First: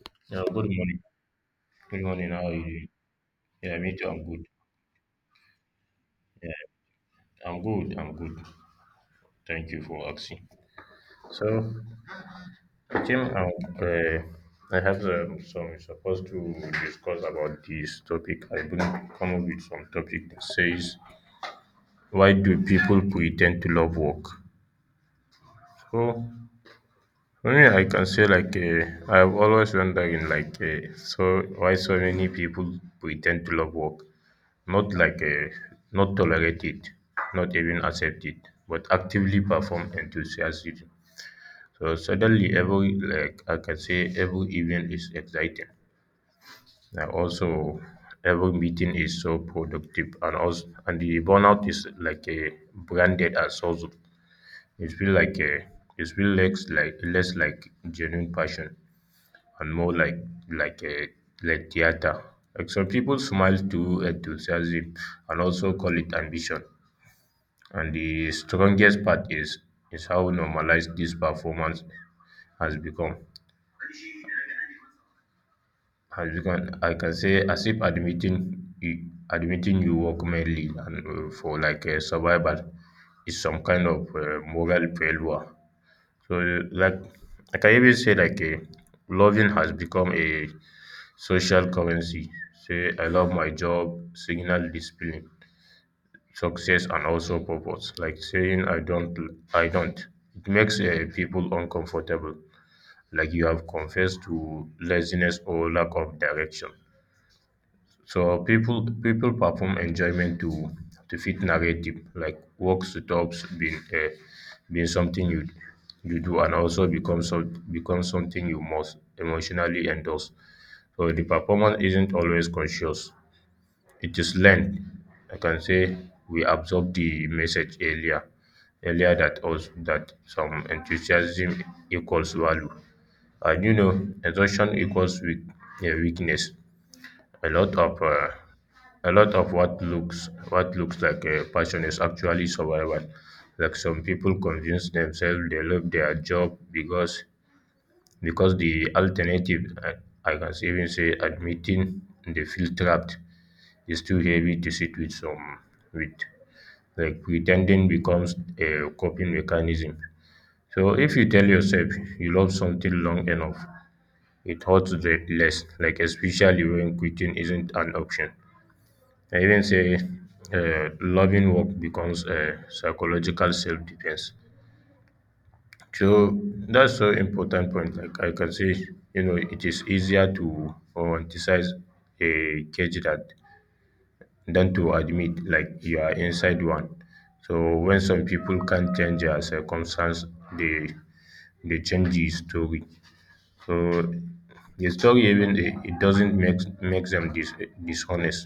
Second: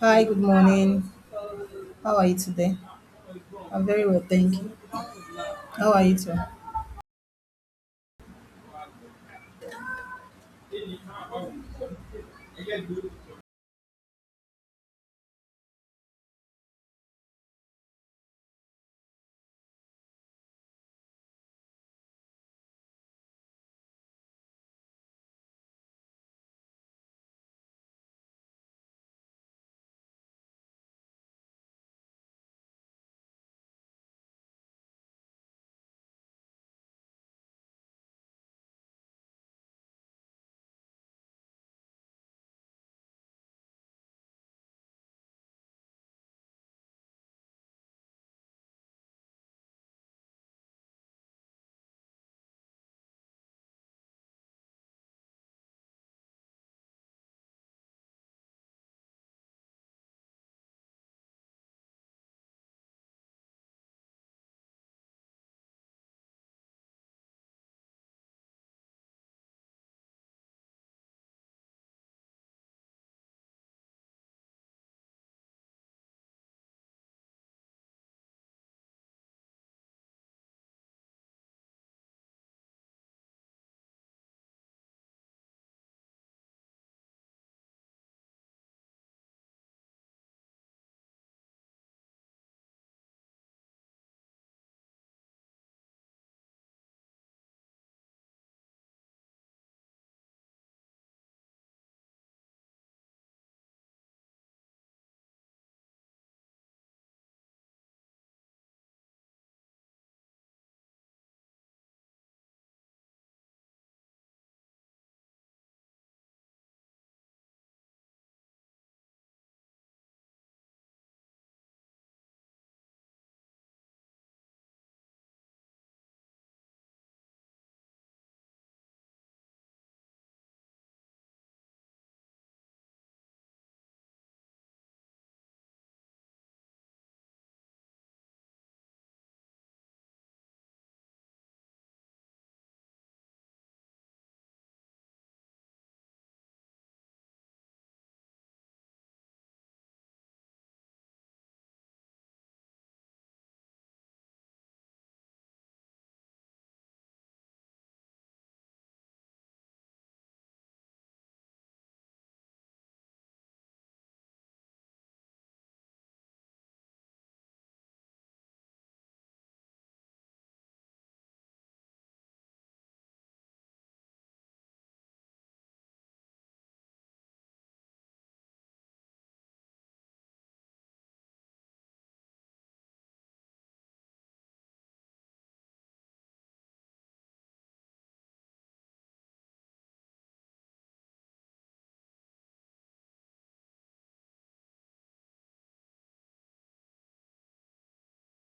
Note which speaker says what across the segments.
Speaker 1: Hi, good
Speaker 2: Yeah, good morning.
Speaker 1: morning.
Speaker 2: Good
Speaker 1: How are
Speaker 2: morning.
Speaker 1: you
Speaker 2: How are you
Speaker 1: today?
Speaker 2: doing? Yeah,
Speaker 1: I'm
Speaker 2: me
Speaker 1: very
Speaker 2: too. I'm
Speaker 1: well,
Speaker 2: good.
Speaker 1: thank you. How are you too?
Speaker 2: Yeah, I'm good. Thank you for asking. So, Jim, I have some we're supposed to discuss about this topic. I will come up with some topic that says, "Why do people pretend to love work?" So, for me, I can say I've always wondering so why so many people pretend to love work. Not like a, not tolerate it, not even accept it, but actively perform enthusiasm. So suddenly, every like I can say, every event is exciting. And also, every meeting is so productive, and also, and the burnout is like a branded as also. It feel like a it feel less like genuine passion and more like a like theater. Like some people smile to enthusiasm and also call it ambition. And the strongest part is how normalized this performance has become. Has become. I can say as if admitting you, admitting you work mainly and for survival is some kind of moral failure. So like I can even say loving has become a social currency. Say I love my job, signal discipline. Success and also purpose like saying I don't. It makes people uncomfortable like you have confessed to laziness or lack of direction. So people perform enjoyment to fit narrative like work stops being being something you you do and also become so become something you must emotionally endorse. So the performance isn't always conscious, it is learned. I can say we absorb the message earlier that us that some enthusiasm equals value, and you know exhaustion equals weakness. A lot of a lot of what looks like a passion is actually survival. Like some people convince themselves they love their job because the alternative. I can even say admitting they feel trapped is too heavy to sit with some with. Like pretending becomes a coping mechanism, so if you tell yourself you love something long enough it hurts less like, especially when quitting isn't an option. I even say loving work becomes a psychological self-defense. So that's so important point like I can say you know it is easier to romanticize a cage that than to admit like you are inside one. So when some people can't change their circumstance, they they change the story. So the story even it doesn't make makes them dishonest.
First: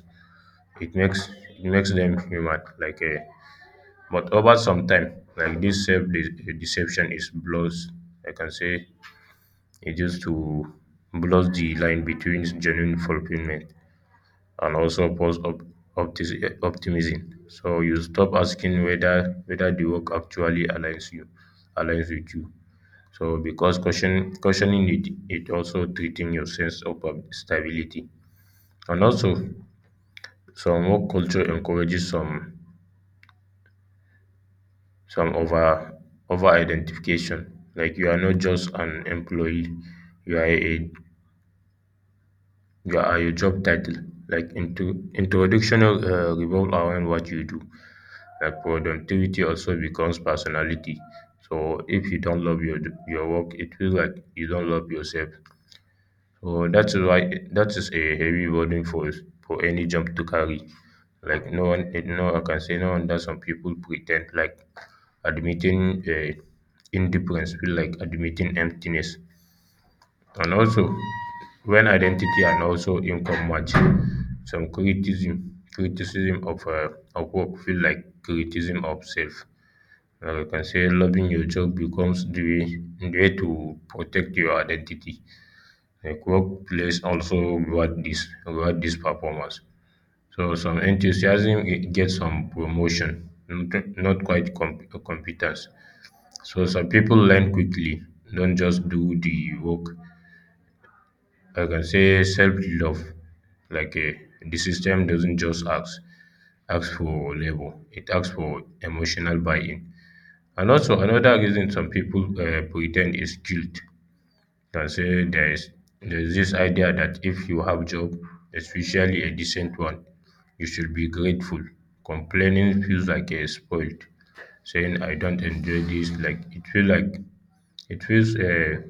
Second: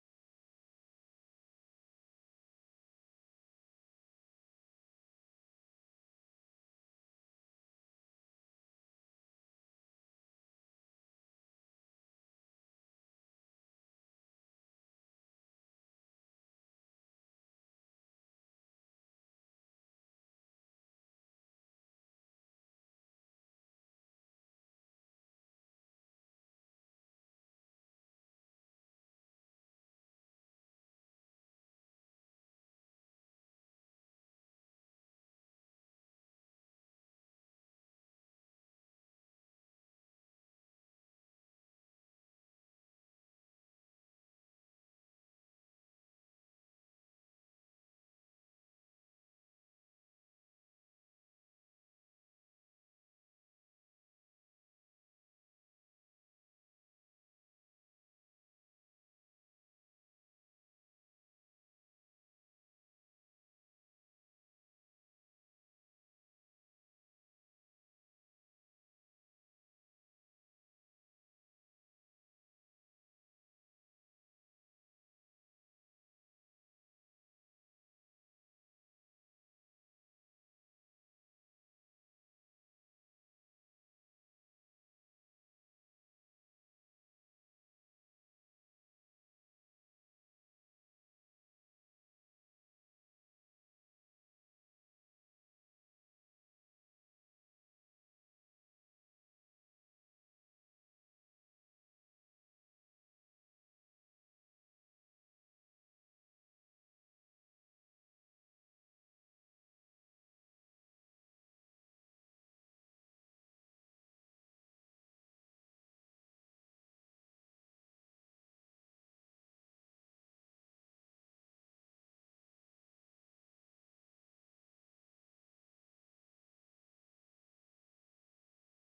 Speaker 2: It makes it makes them human. Like a, but over some time, like this self- deception is blows. I can say it just to blows the line between genuine fulfillment and also false optimism. So you stop asking whether whether the work actually aligns you aligns with you. So because caution cautioning it it also treating your sense of stability. And also some work culture encourages some over over identification. Like you are not just an employee, you are a you are your job title. Like into introduction revolve around what you do like productivity also becomes personality. So if you don't love your work, it feels like you don't love yourself. So that is why that is a heavy burden for any job to carry. Like no one, no, I can say no wonder some people pretend like admitting indifference feel like admitting emptiness. And also, when identity and also income match, some criticism of work feel like criticism of self. Now you can say loving your job becomes the way to protect your identity. Like workplace also reward this performance. So some enthusiasm eh, get some promotion, not quite competence. So some people learn quickly, don't just do the work. I can say self love, like eh, the system doesn't just ask ask for labor, it asks for emotional buy-in. And also another reason some people pretend is guilt. Can say there is this idea that if you have job, especially a decent one, you should be grateful. Complaining feels like a spoiled. Saying I don't enjoy this, like it feels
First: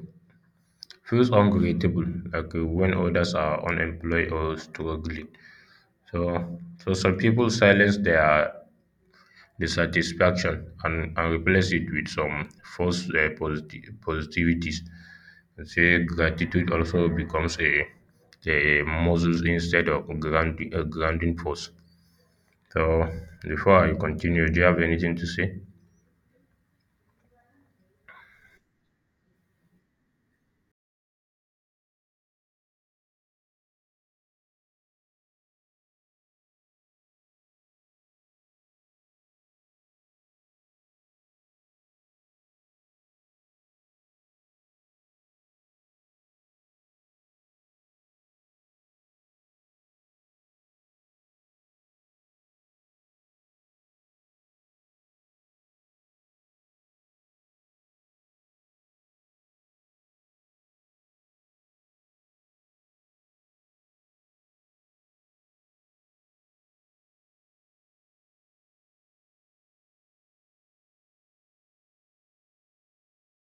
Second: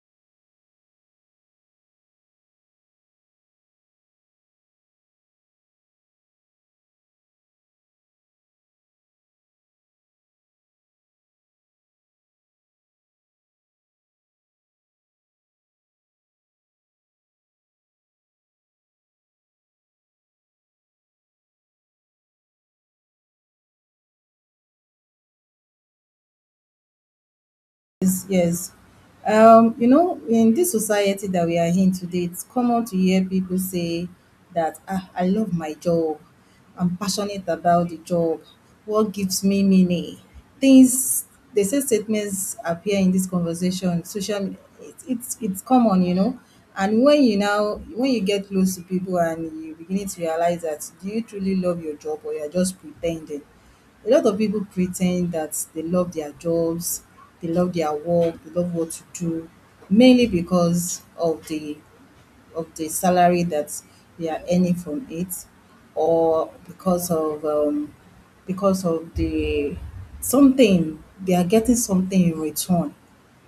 Speaker 2: feels ungrateful, when others are unemployed or struggling. So so some people silence their dissatisfaction and replace it with some false positivities. I say gratitude also becomes a muscle instead of grounding, a grounding force. So before I continue, do you have anything to say?
Speaker 1: Yes, yes. You know, in this society that we are in today, it's common to hear people say that, ah, I love my job. I'm passionate about the job. What gives me meaning? Things, they say statements appear in this conversation. Social, me- it's common, And when you now, when you get close to people and you beginning to realize that, do you truly love your job or you're just pretending? A lot of people pretend that they love their jobs, they love their work, they love what to do, mainly because of the salary that they are earning from it, or because of the something they are getting something in return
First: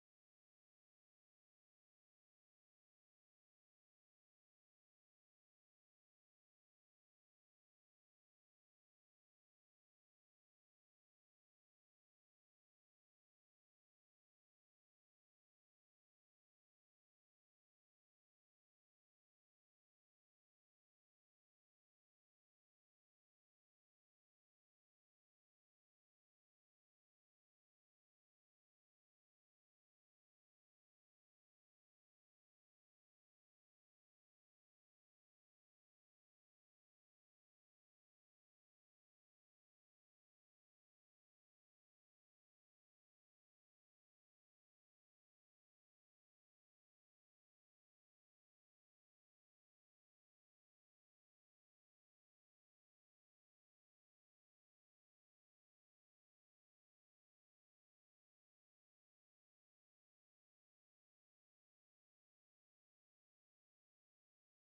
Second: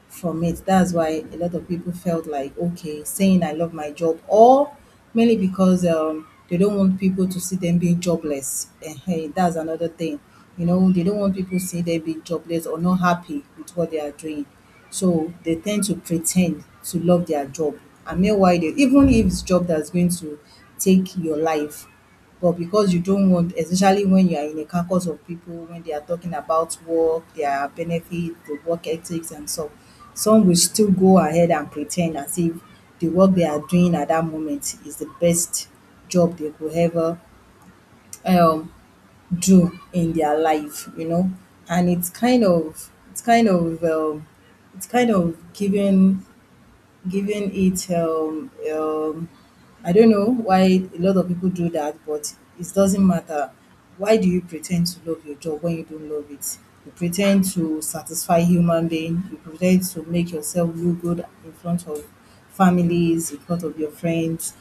Speaker 1: from it. That's why a lot of people felt like, okay, saying I love my job, or mainly because they don't want people to see them being jobless. And hey, that's another thing. You know, they don't want people to see them being jobless or not happy with what they are doing. So they tend to pretend to love their job. And meanwhile, they, even if it's job that's going to take your life, but because you don't want, especially when you are in a caucus of people when they are talking about work, their benefit, the work ethics, and so some will still go ahead and pretend as if the work they are doing at that moment is the best job they could ever um do in their life, you know. And it's kind of it's kind of giving, giving it. I don't know why a lot of people do that, but it doesn't matter. Why do you pretend to love your job when you don't love it? You pretend to satisfy human being. You pretend to make yourself look good in front of families, in front of your friends,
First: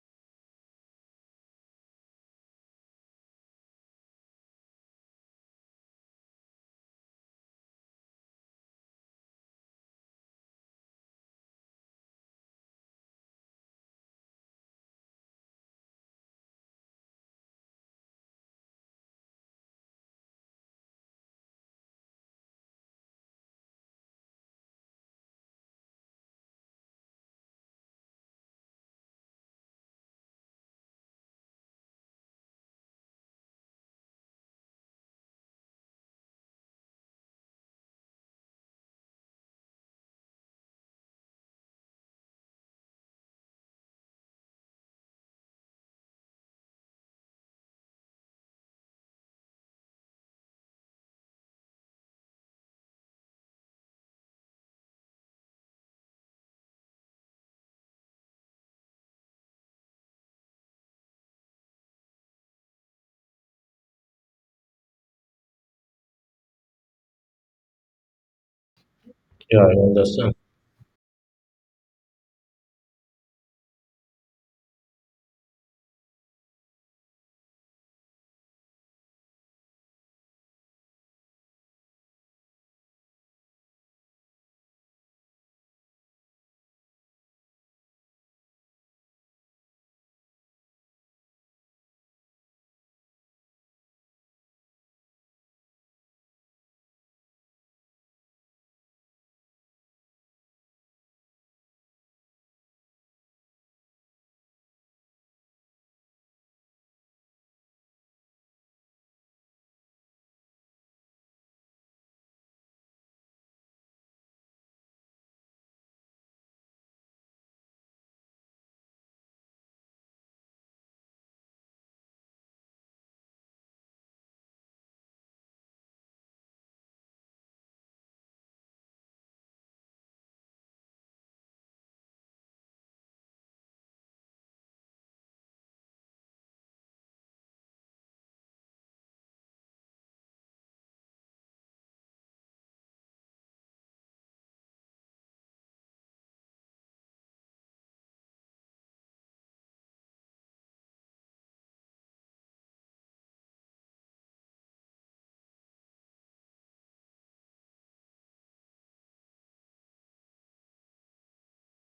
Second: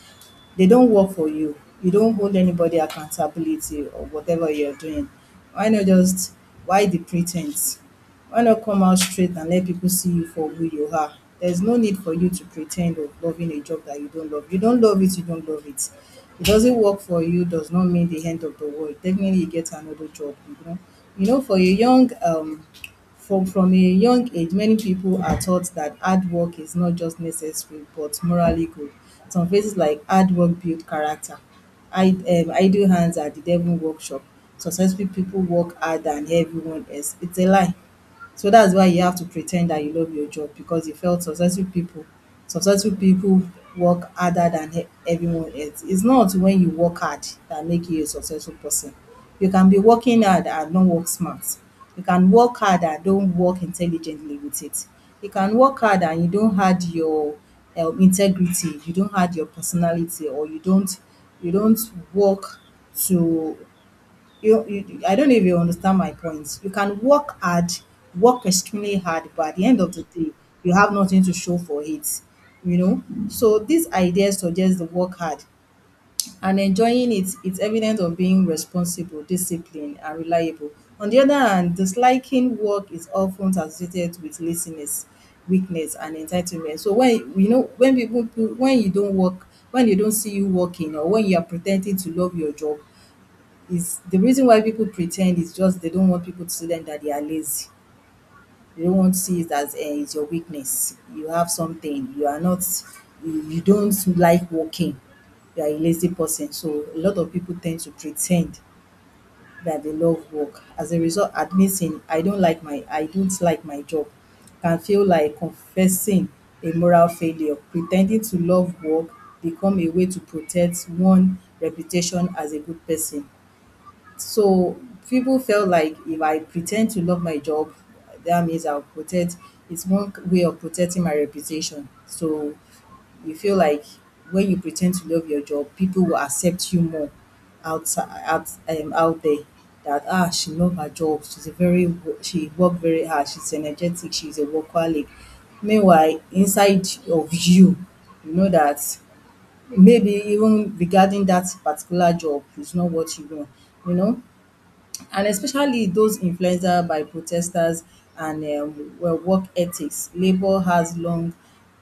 Speaker 1: they don't work for you. You don't hold anybody accountability or whatever you're doing. Why not just why the pretense? Why not come out straight and let people see you for who you are? There's no need for you to pretend of loving a job that you don't love. You don't love it, you don't love it. It doesn't work for you does not mean the end of the world. Definitely you get another job, you know. You know, for a young from a young age, many people are taught that hard work is not just necessary but morally good. Some phrases like hard work build character, I idle hands are the devil workshop, successful people work harder than everyone else. It's a lie. So that's why you have to pretend that you love your job because you felt successful people work harder than e- everyone else. It's not when you work hard that make you a successful person. You can be working hard and not work smart. You can work hard and don't work intelligently with it. You can work hard and you don't add your integrity, you don't add your personality, or you don't work to you, I don't know if you understand my points. You can work hard, work extremely hard, but at
Speaker 2: Yeah,
Speaker 1: the
Speaker 2: I
Speaker 1: end of the day,
Speaker 2: understand.
Speaker 1: you have nothing to show for it. You know? So this idea suggests the work hard and enjoying it. It is evidence of being responsible, disciplined, and reliable. On the other hand, disliking work is often associated with laziness, weakness, and entitlement. So when, you know, when people, when you don't work, when they don't see you working or when you are pretending to love your job is the reason why people pretend is just they don't want people to see them that they are lazy. They don't want to see it as it's your weakness. You have something. You are not. You don't like working. You are a lazy person. So a lot of people tend to pretend that they love work. As a result, admitting I don't like my job can feel like confessing a moral failure. Pretending to love work become a way to protect one reputation as a good person. So people felt like if I pretend to love my job, that means I'll protect, it's one way of protecting my reputation. So you feel like when you pretend to love your job, people will accept you more outside, out there. That ah, she love her job. She's a very wo- she worked very hard. She's energetic. She's a workaholic. Meanwhile, inside of you, you know that maybe even regarding that particular job is not what you want. You know, and especially those influenced by protesters and well, work ethics.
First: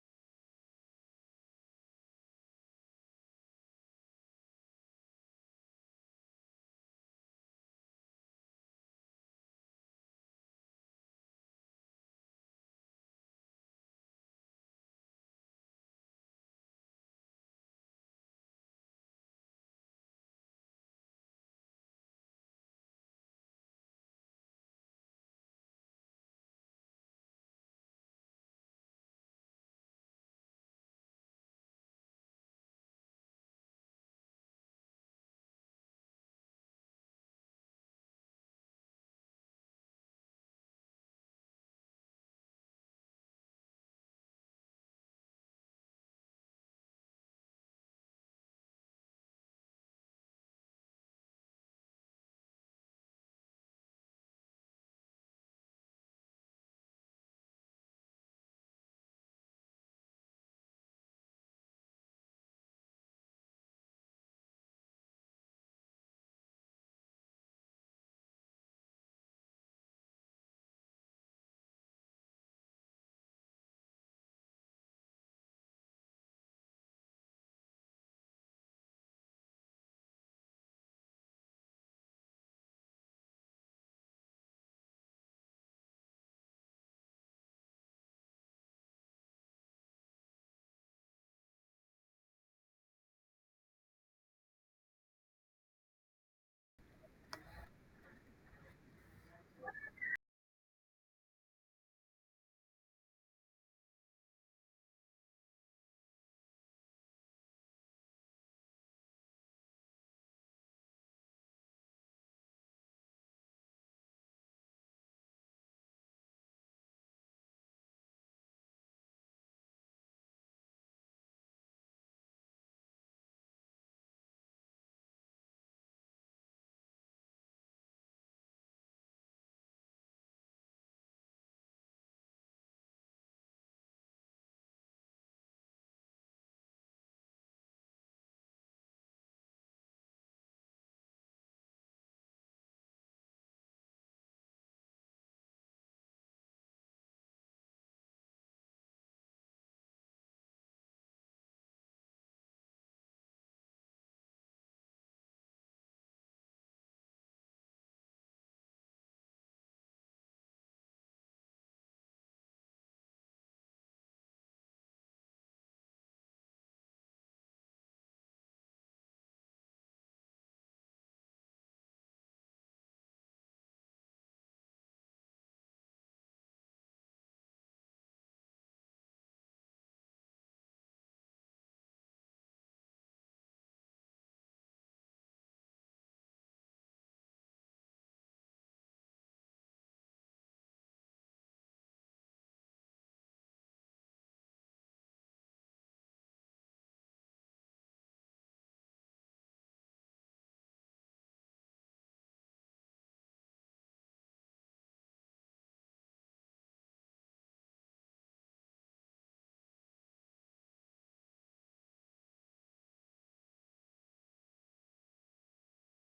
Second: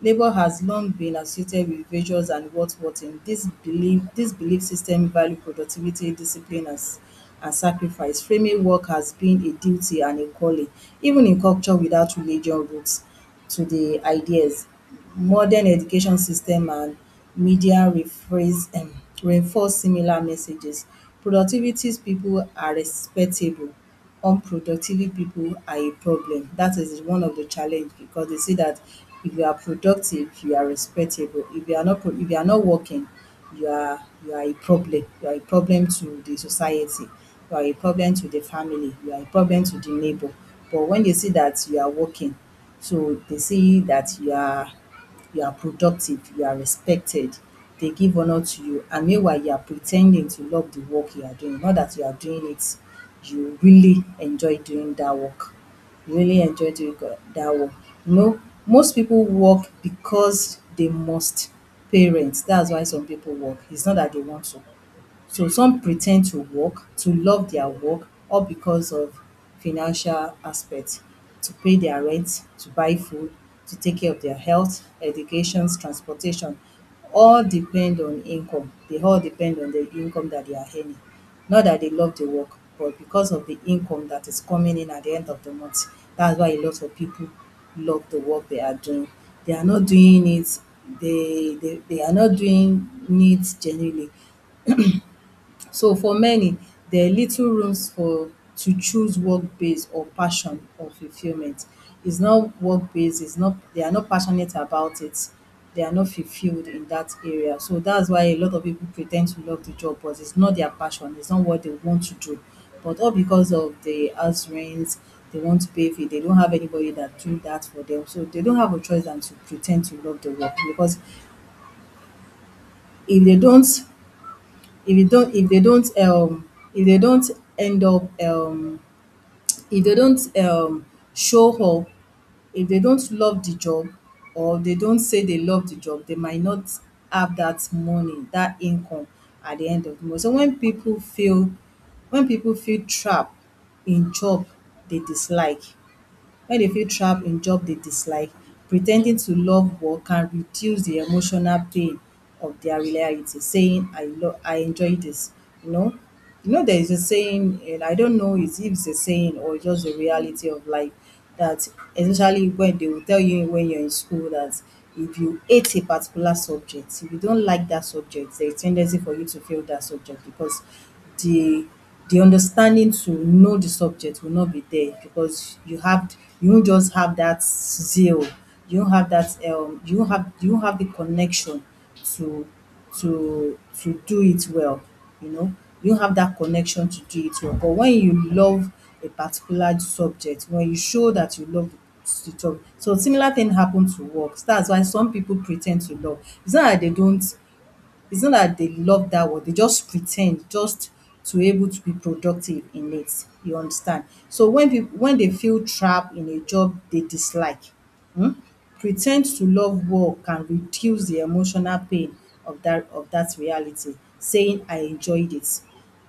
Speaker 1: Labor has long been associated with ventures and what in, this belief, system value productivity, discipline and s- and sacrifice, framing work has been a duty and a calling, even in culture without religion roots to the ideas. Modern education system and media rephrase reinforce similar messages. Productivity people are respectable, unproductive people are a problem. That is one of the challenge because they see that if you are productive, you are respectable. If you are not pro, if you are not working, you are a problem. You are a problem to the society, you are a problem to the family, you are a problem to the neighbour. But when they see that you are working, so they see that you are productive, you are respected, they give honor to you, and meanwhile you are pretending to love the work you are doing, not that you are doing it, you really enjoy doing that work. You really enjoy doing go- that work. You know, most people work because they must parents. That's why some people work. It's not that they want to. So some pretend to work, to love their work, all because of financial aspect, to pay their rent, to buy food, to take care of their health, educations, transportation, all depend on income. They all depend on the income that they are earning. Not that they love the work, but because of the income that is coming in at the end of the month. That's why a lot of people love the work they are doing. They are not doing it, they are not doing it genuinely. So for many, there are little rooms for to choose work-based or passion or fulfillment. It's not work-based, it's not, they are not passionate about it. They are not fulfilled in that area. So that's why a lot of people pretend to love the job, but it's not their passion, it's not what they want to do. But all because of the house rent, they want to pay fee, they don't have anybody that do that for them. So they don't have a choice than to pretend to love the work because if they don't, if dey don't if dey don't end up, if dey don't show up, if dey don't love the job or dey don't say dey love the job, dey might not have that money, that income at the end of the month. So when people feel trap in job dey dislike, when they feel trapped in job they dislike, pretending to love work can reduce the emotional pain of their reality, saying I enjoy this, you know. You know there is a saying, and I don't know is if it's a saying or just the reality of life that, especially when they will tell you when you're in school that if you hate a particular subject, if you don't like that subject, there is ten dency for you to fail that subject because the the understanding to know the subject will not be there because you have, you do not just have that zeal, you don't have that you don't have, you don't have the connection to to do it well, you know. You don't have that connection to do it well, but when you love a particular subject, when you show that you love the job, so similar thing happen to work. That's why some people pretend to love, it's not that they don't, it's not that they love that work, they just pretend just to able to be productive in it, you understand. So when people, when they feel trapped in a job they dislike, um pretend to love war can reduce the emotional pain of that, of that reality. Saying I enjoyed it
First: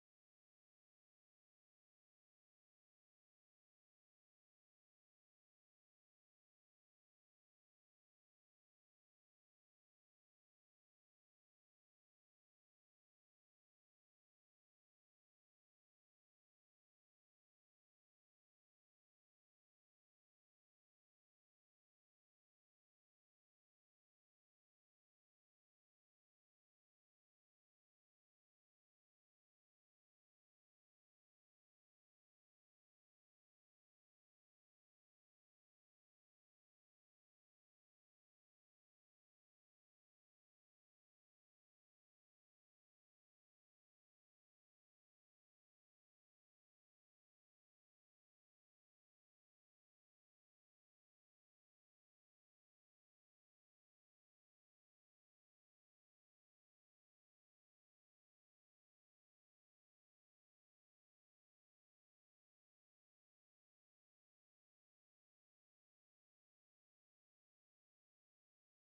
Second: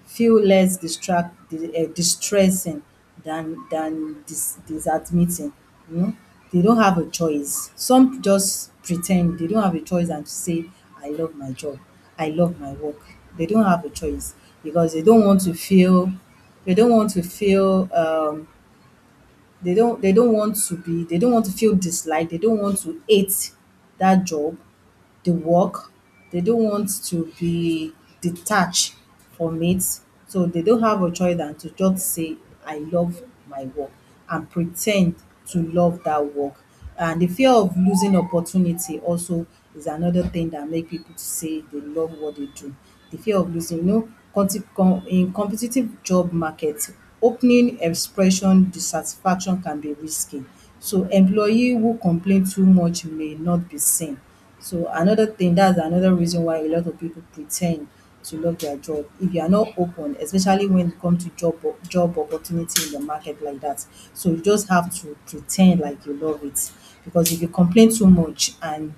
Speaker 1: feel less distract di- distressing than dis disadmitting. um They don't have a choice. Some just pretend they don't have a choice and to say I love my job, I love my work. They don't have a choice because they don't want to feel they don't want to feel they don't want to be they don't want to feel disliked, they don't want to hate that job, the work. They don't want to be detached from it. So they don't have a choice than to just say, I love my work, and pretend to love that work. And the fear of losing opportunity also is another thing that make people to say they love what they do. The fear of losing, in competitive job market, opening expression dissatisfaction can be risky. So employee who complain too much may not be seen. So another thing, that's another reason why a lot of people pretend to love their job. If you are not open, especially when it comes to job opportunity in the market like that, so you just have to pretend like you love it. Because if you complain too much and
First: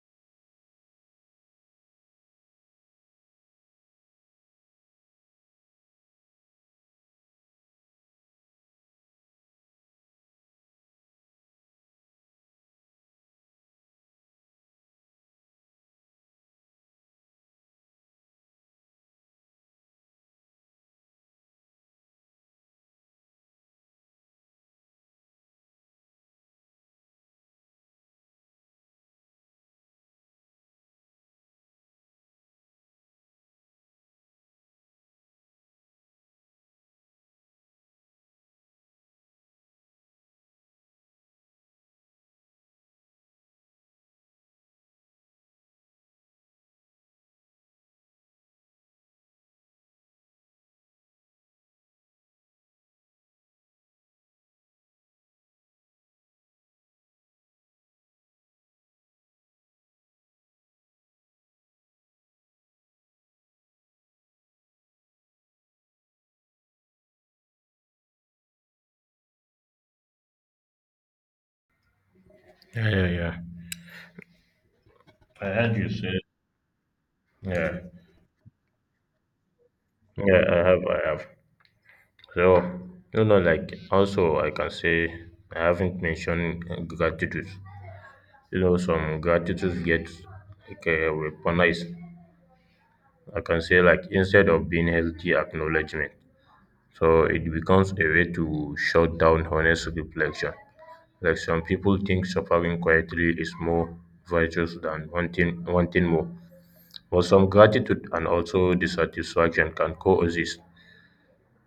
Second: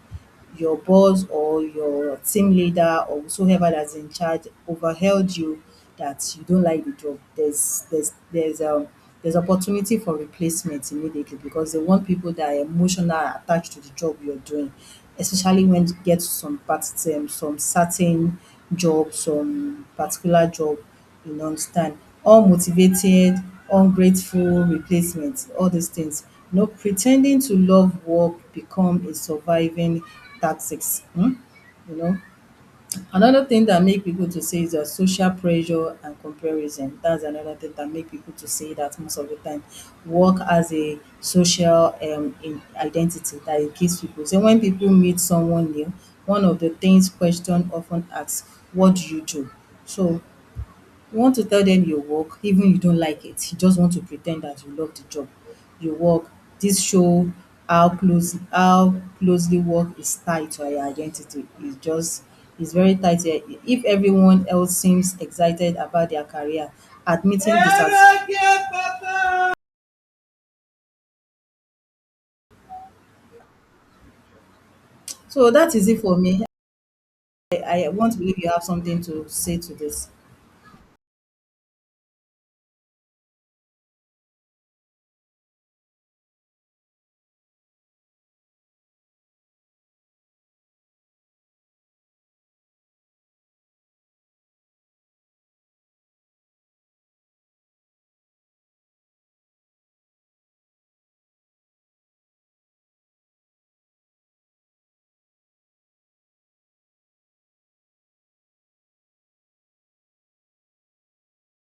Speaker 1: your boss or your team leader or whosoever that's in charge overhailed you that you don't like the job, there's opportunity for replacement immediately because they want people that are emotional attached to the job you're doing, especially when you get to some part, some certain job, some particular job, you know, understand. Unmotivated, ungrateful replacement, all these things. You know, pretending to love work become a surviving tactics. Hmm? You know, another thing that make people to say is that social pressure and comparison. That's another thing that make people to say that most of the time. Work as a social, in identity that it gives people. So when people meet someone new, one of the things question often asks, what do you do? So you want to tell them your work even you don't like it, you just want to pretend that you love the job you work. This show how closely work is tied to our identity. It's just it's very tight here. If everyone else seems excited about their career, admitting dissatis.
Speaker 2: Yeah, yeah, yeah. I
Speaker 1: So that
Speaker 2: heard
Speaker 1: is
Speaker 2: you
Speaker 1: it for
Speaker 2: say.
Speaker 1: me.
Speaker 2: Yeah,
Speaker 1: I want to believe you have something to say to this.
Speaker 2: yeah, I have. So, you know, like also I can say I haven't mentioned gratitude. You know, some gratitude gets weaponized. I can say like instead of being healthy acknowledgement. So it becomes a way to shut down honest reflection. Like some people think suffering quietly is more virtuous than wanting more. But some gratitude and also dissatisfaction can coexist.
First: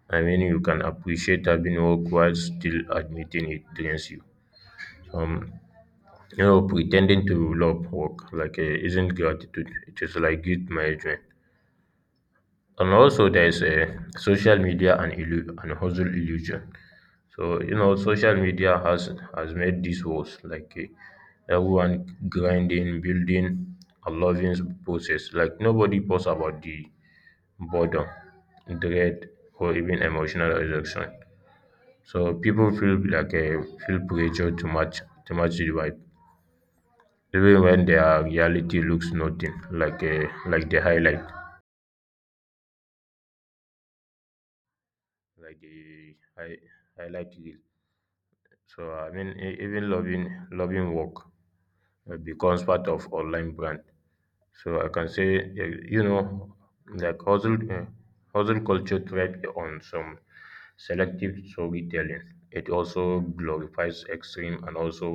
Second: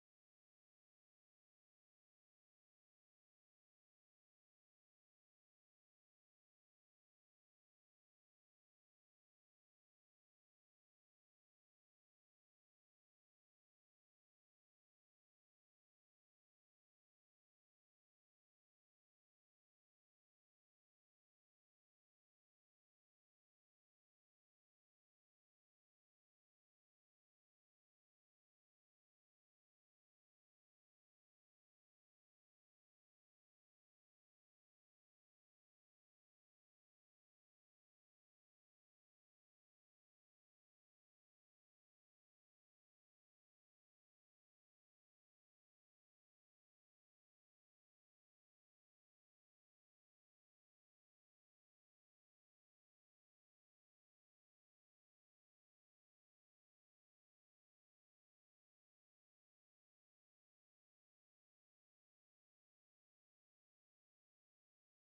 Speaker 2: I mean you can appreciate having work while still admitting it drains you. Um, You know, pretending to love work isn't gratitude. It is like guilt management. And also, there's a social media and and hustle illusion. So you know, social media has made this worse. Like everyone grinding, building, a loving process. Like nobody posts about the boredom, dread, or even emotional exhaustion. So people feel like feel pressure to match the vibe, even when their reality looks nothing like a like the highlight like the highlight reel. So I mean, even loving loving work becomes part of online brand. So I can say, you know, like hustle culture thrives on some selective storytelling. It also glorifies extreme and also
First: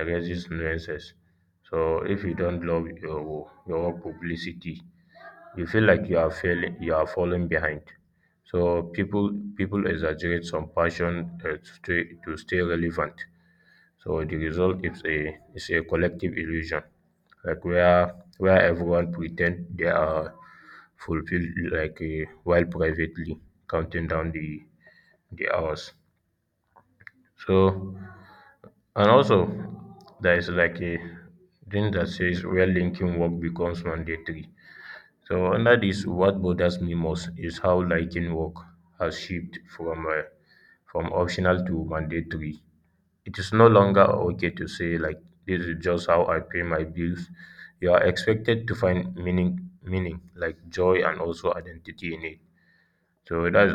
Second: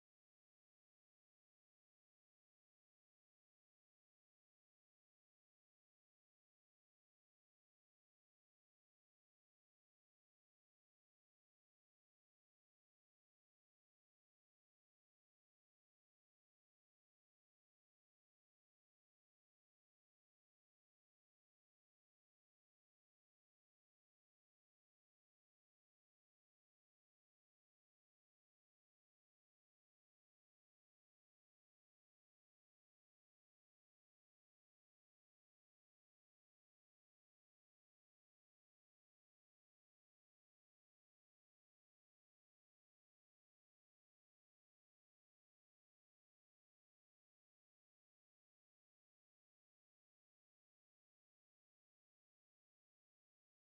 Speaker 2: erases nuances. So if you don't love your publicity, you feel like you are failing you are falling behind. So people people exaggerate some passion to stay relevant. So the result is a collective illusion, like where everyone pretend they are fulfilled while privately counting down the hours. So and also there is like a thing that says where linking work becomes mandatory. So under this, what bothers me most is how lighting work has shifted from optional to mandatory. It is no longer okay to say like this is just how I pay my bills. You are expected to find meaning, meaning like joy and also identity in it. So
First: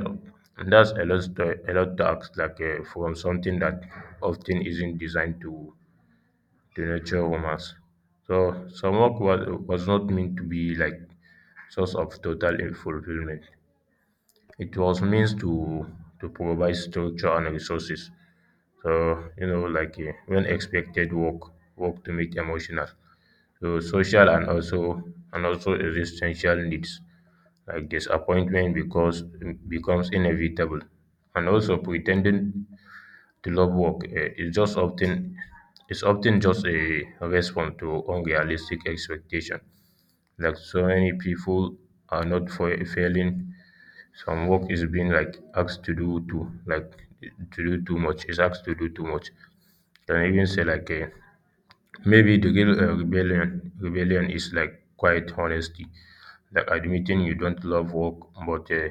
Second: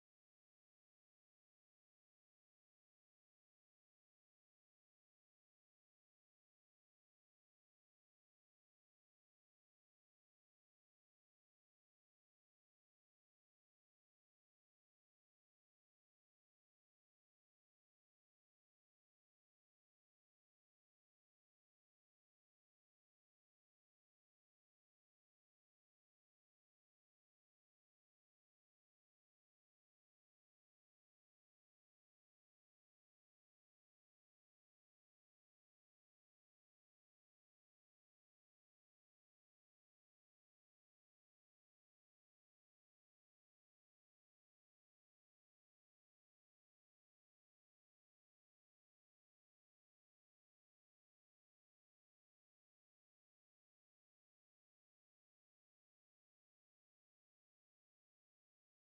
Speaker 2: that's a lot to ask from something that often isn't designed to nurture romance. So some work was not meant to be like source of total fulfillment. It was means to provide structure and resources. So you know, when expected work, work to meet emotional, so social and also existential needs like disappointment because becomes inevitable, and also pretending the love work eh, is just often is often just a response to unrealistic expectation. Like so many people are not for failing. Some work is being like asked to do too, like to do too much. Is asked to do too much. Can even say like eh, maybe the real rebellion rebellion is like quiet honesty, like admitting you don't love work, but uh,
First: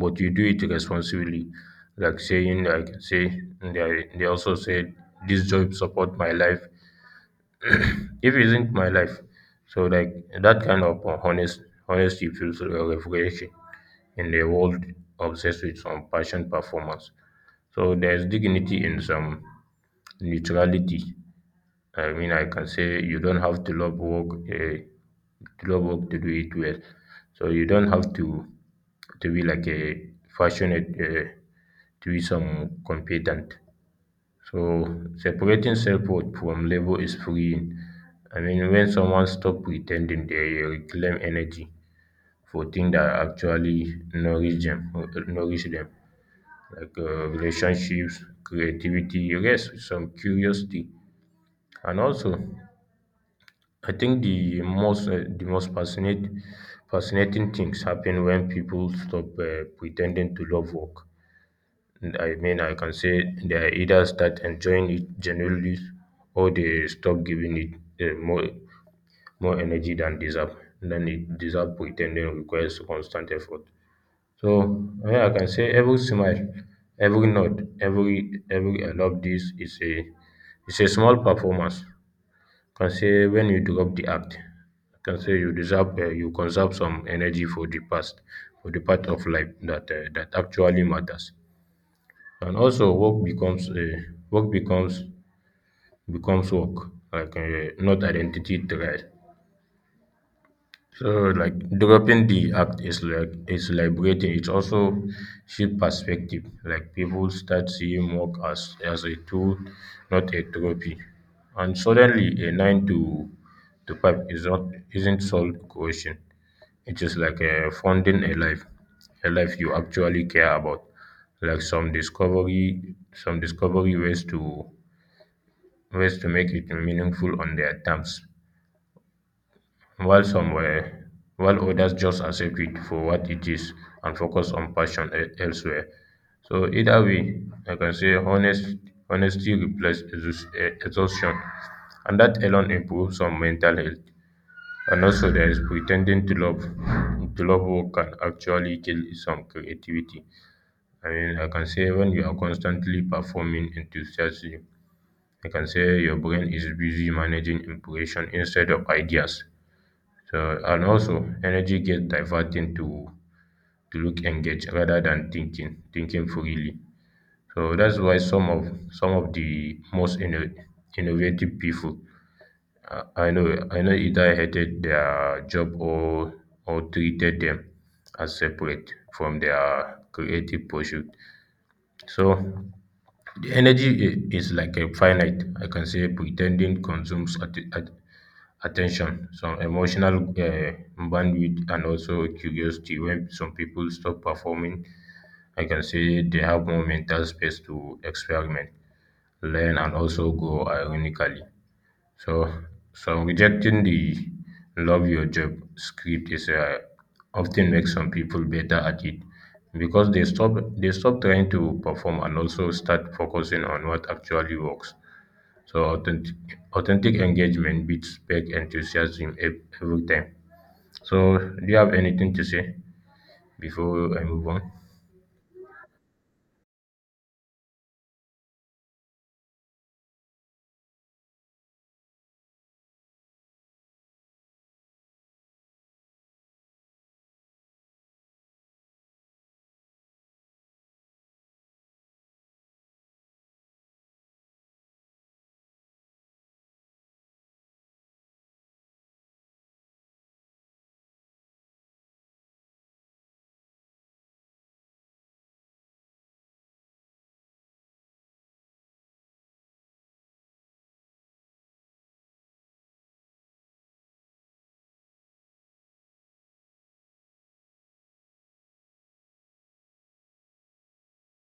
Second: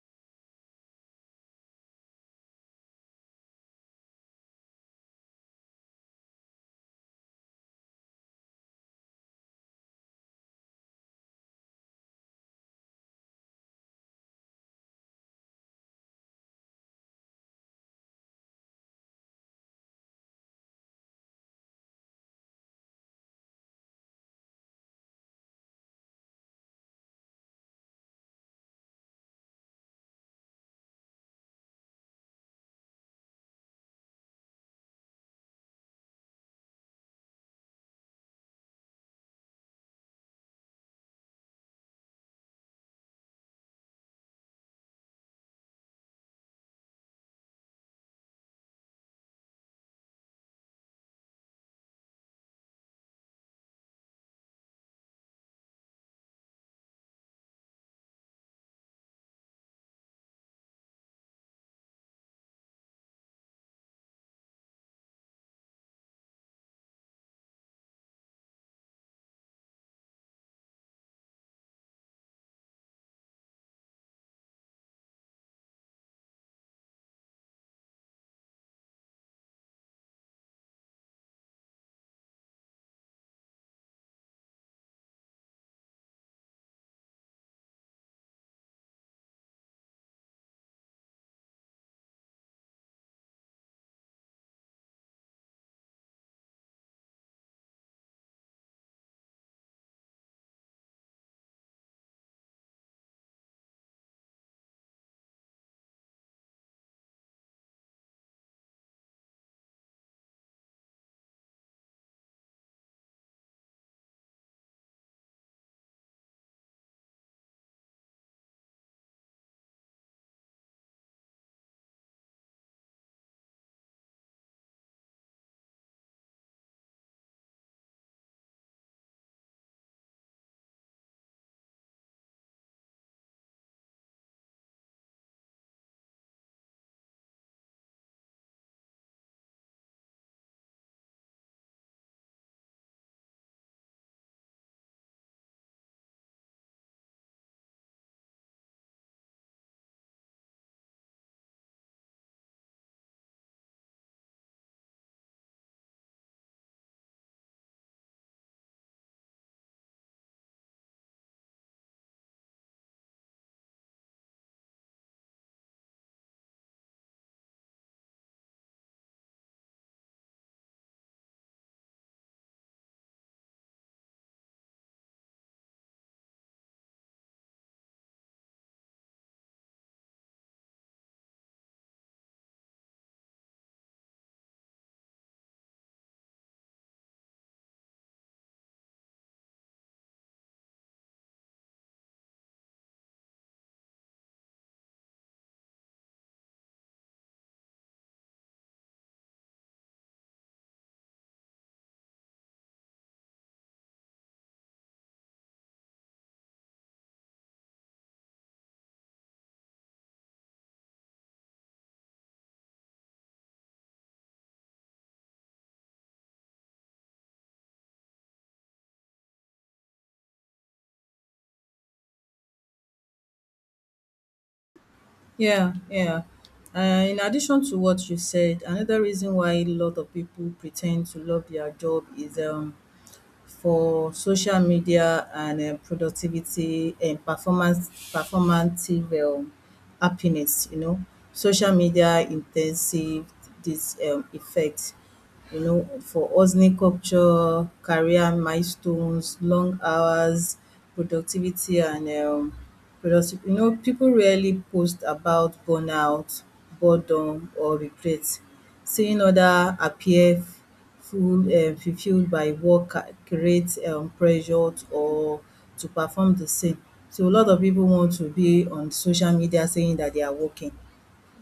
Speaker 2: but you do it responsibly, like saying like say they also say this job support my life. If it isn't my life, so like that kind of honest honesty feels refreshing in a world obsessed with some passion performance. So there's dignity in some neutrality. I mean, I can say you don't have to love work, to love work to do it well. So you don't have to be like a passionate, to be some competent. So separating self-worth from labor is freeing. I mean, when someone stop pretending, they reclaim energy for things that actually nourish them, relationships, creativity, rest, some curiosity, and also I think the most fascinating things happen when people stop pretending to love work. And I mean, I can say they either start enjoying it genuinely, or they stop giving it more more energy than deserve than it deserve. Pretending requires constant effort. So yeah, I can say every smile, every nod, every I love this is a it's a small performance. Can say when you do the act, can say you deserve you conserve some energy for the past for the part of life that that actually matters. And also work becomes becomes work like not identity thread. So like dropping the act is like is liberating. It also shift perspective. Like people start seeing work as a tool, not a trophy. And suddenly a nine to five is not isn't solved question. It is like a funding a life you actually care about. Like some discovery ways to ways to make it meaningful on their terms. While some were while others just accept it for what it is and focus on passion elsewhere. So either way, I can say honest honesty replaces exhaustion, and that alone improves some mental health. And also, there is pretending to love work can actually kill some creativity. I mean, I can say when you are constantly performing enthusiastically, I can say your brain is busy managing impression instead of ideas. So and also energy gets diverted to look engaged rather than thinking thinking freely. So that's why some of the most innovative people I know either hated their job or treated them as separate from their creative pursuit. So the energy is like a finite. I can say pretending consumes at attention, some emotional bandwidth, and also curiosity. When some people stop performing, I can say they have more mental space to experiment, learn, and also grow ironically. So, so rejecting the love your job script is often makes some people better at it because they stop trying to perform and also start focusing on what actually works. So authentic authentic engagement beats fake enthusiasm every time. So do you have anything to say before I move on?
Speaker 1: Yeah, yeah. In addition to what you said, another reason why a lot of people pretend to love their job is for social media and productivity and performance performative happiness, you know, social media in ten sive dis effect, you know, for hustling culture, career milestones, long hours, productivity and productive, you know, people rarely post about burnout, boredom, or regret. Seeing other appear full fulfilled by work creates pressure to, or to perform the same. So a lot of pipu want to be on social media saying dat they are working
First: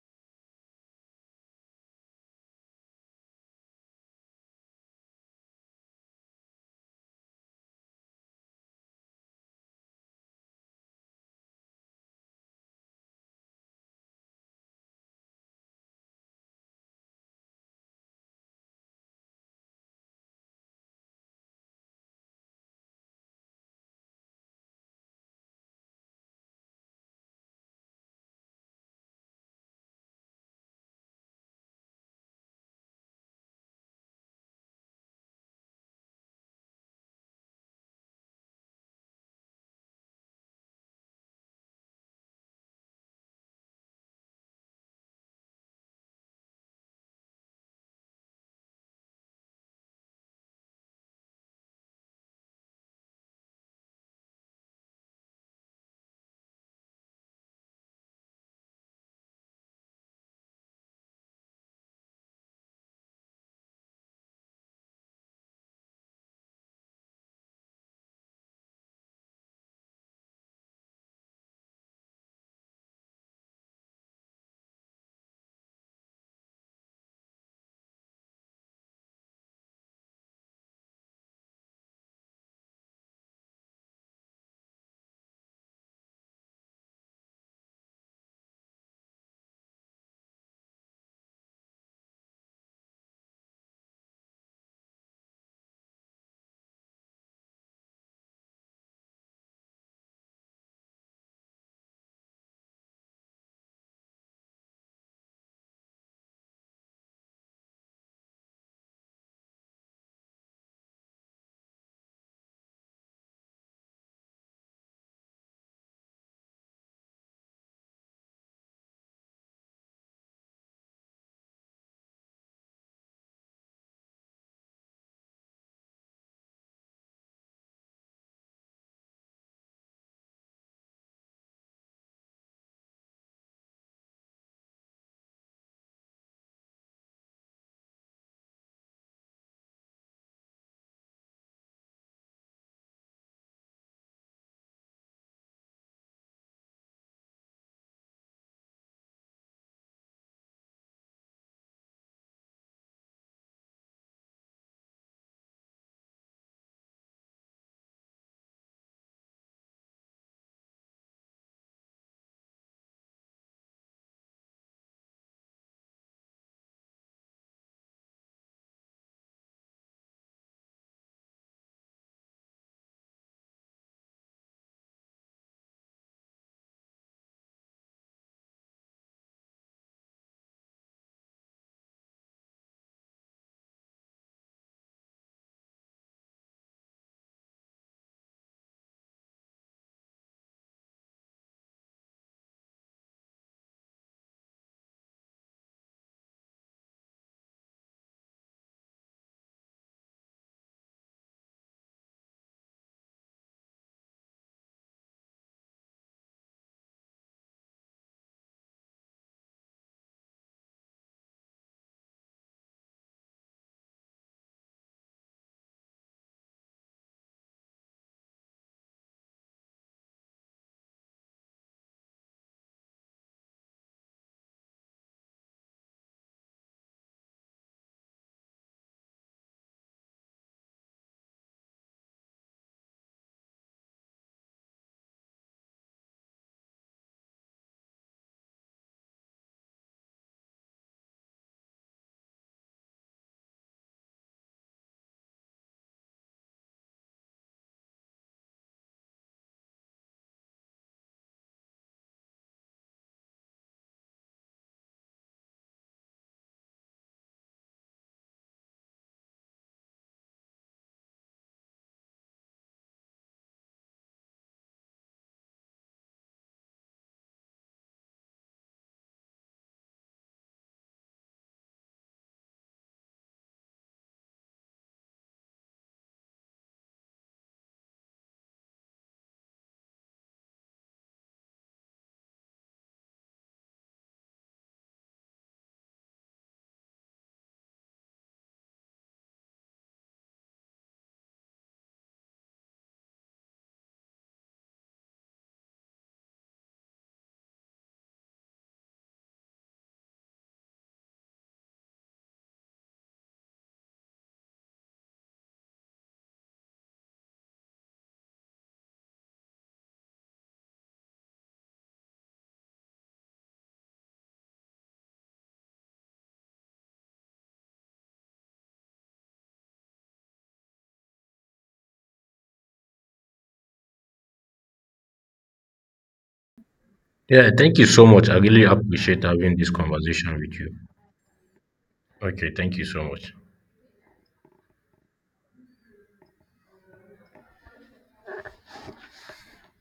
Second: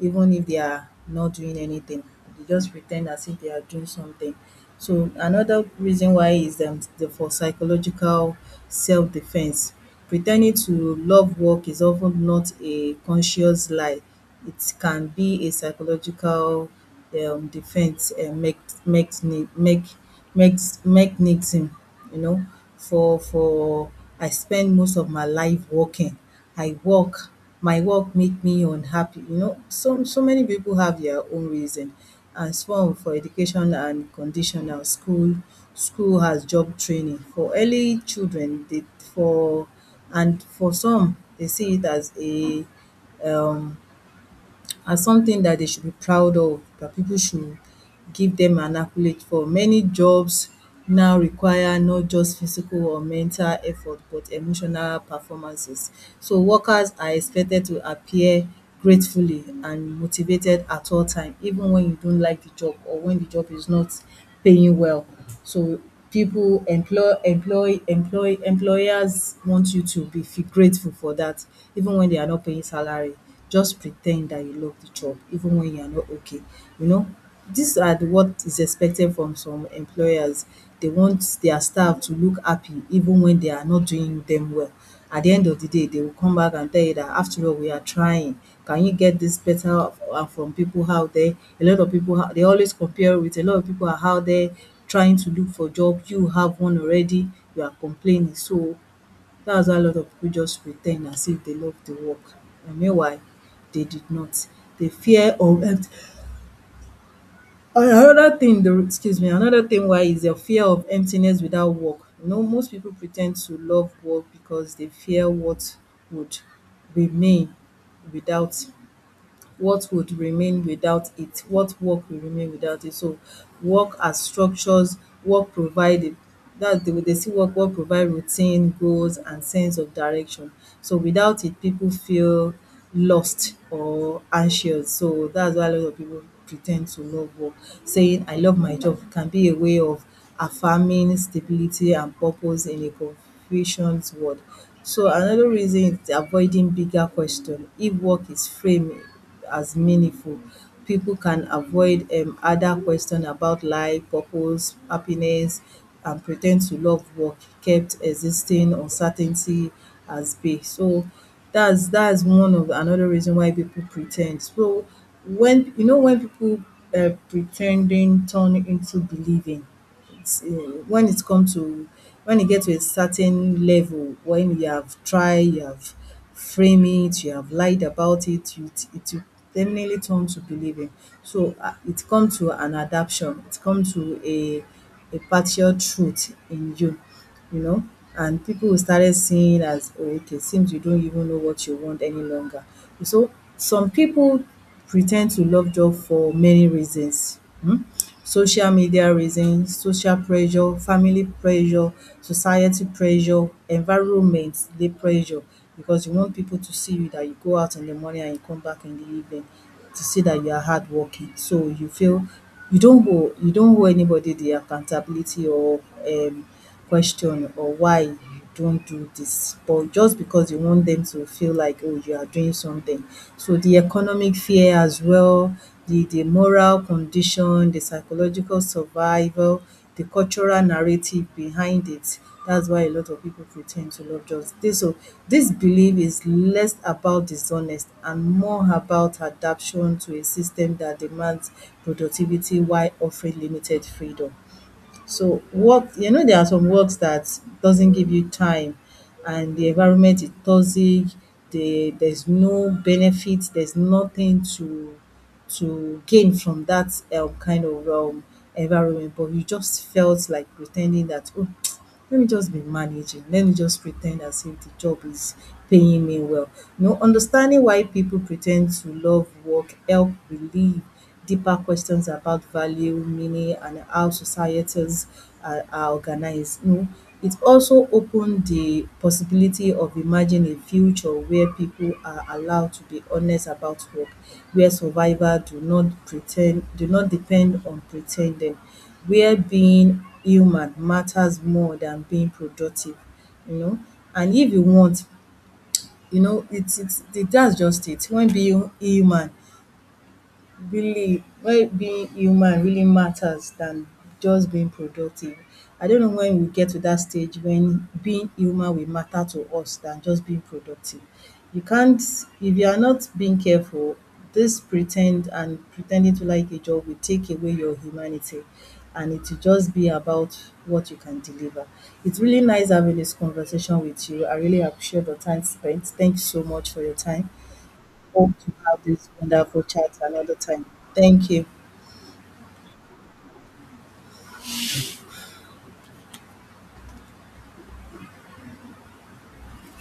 Speaker 1: even if they are not doing anything, they just pretend as if they are doing something. So another reason why is the, for psychological self defense. Pretending to love work is often not a conscious lie, it can be a psychological defense make mechni make makes mechanism, you know, for I spend most of my life working, I work, my work make me unhappy. You know, so so many people have their own reason. And some for education and conditional school, school has job training. For early children, they for and for some they see it as a um as something that they should be proud of, that people should give them an accolade for. Many jobs now require not just physical or mental effort but emotional performances. So workers are expected to appear gratefully and motivated at all time even when you don't like the job or when the job is not paying well. So people employers want you to be feel grateful for that even when they are not paying salary. Just pretend that you love the job even when you are not okay, you know. These are the what is expected from some employers. They want their staff to look happy even when they are not doing them well. At the end of the day they will come back and tell you that after all we are trying, can you get this better? Uh, from people out there, a lot of people they always compare with, a lot of people are out there trying to look for job, you have one already, you are complaining. So that's why a lot of people just pretend as if they love the work, and meanwhile they did not. They fear or another thing the excuse me, another thing why is the fear of emptiness without work. You know, most people pretend to love work because they fear what would remain without, what would remain without it what work will remain without it. So work as structures, work provided, that's the way they see work. Work provide routine, goals, and sense of direction. So without it people feel lost or anxious. So that's why a lot of people pretend to love work. Saying I love my job can be a way of affirming stability and purpose in a confusion's world. So another reason is avoiding bigger question. If work is framed as meaningful, people can avoid, other question about life, purpose, happiness, and pretend to love what kept existing uncertainty as base. So that's one of another reason why people pretend. So when you know, when people pretending turn into believing, it's, when it come to when e get to a certain level, when you have tried, you have framed it, you have lied about it, you it it will definitely turn to believing. So it comes to an adaption, it comes to a partial truth in you, you know, and people will started seeing as, "Oh, okay, seems you don't even know what you want any longer." So some people pretend to love joy for many reasons. Hmm, social media reason, social pressure, family pressure, society pressure, environment dey pressure, because you want people to see you dat you go out in the morning and you come back in the evening, to see that you are hardworking. So you feel you don't owe anybody the accountability or um question or why you don't do this, but just because you want them to feel like, oh, you are doing something. So the economic fear as well, the moral condition, the psychological survival, the cultural narrative behind it, that's why a lot of people pretend to love just this. So this belief is less about dishonest and more about adaptation to a system that demands productivity while offering limited freedom. So work, you know, there are some works that doesn't give you time and the environment is toxic, there's no benefit, there's nothing to to gain from that kind of environment, but you just felt like pretending that, oh, let me just be managing, let me just pretend as if the job is paying me well. You know, understanding why people pretend to love work help relieve deeper questions about value, meaning, and how societies are organized. You know, it also opened the possibility of imagining a future where people are allowed to be honest about work, where survival do not pretend, do not depend on pretending, where being human matters more than being productive, you know. And if you want, you know, it's it, that's just it. When being human really, why being human really matters than just being productive. I don't know when we get to that stage when being human will matter to us than just being productive. You can't, if you are not being careful, this pretend and pretending to like a job will take away your humanity, and it will just be about what you can deliver. It's really nice having this conversation with you. I really appreciate the time spent. Thank you so much for your time.
Speaker 2: Yeah, thank you so much.
Speaker 1: Hope
Speaker 2: I
Speaker 1: to
Speaker 2: really
Speaker 1: have this
Speaker 2: appreciate having
Speaker 1: wonderful
Speaker 2: this
Speaker 1: chat another
Speaker 2: conversation with
Speaker 1: time.
Speaker 2: you.
Speaker 1: Thank you.
Speaker 2: Okay, thank you so much.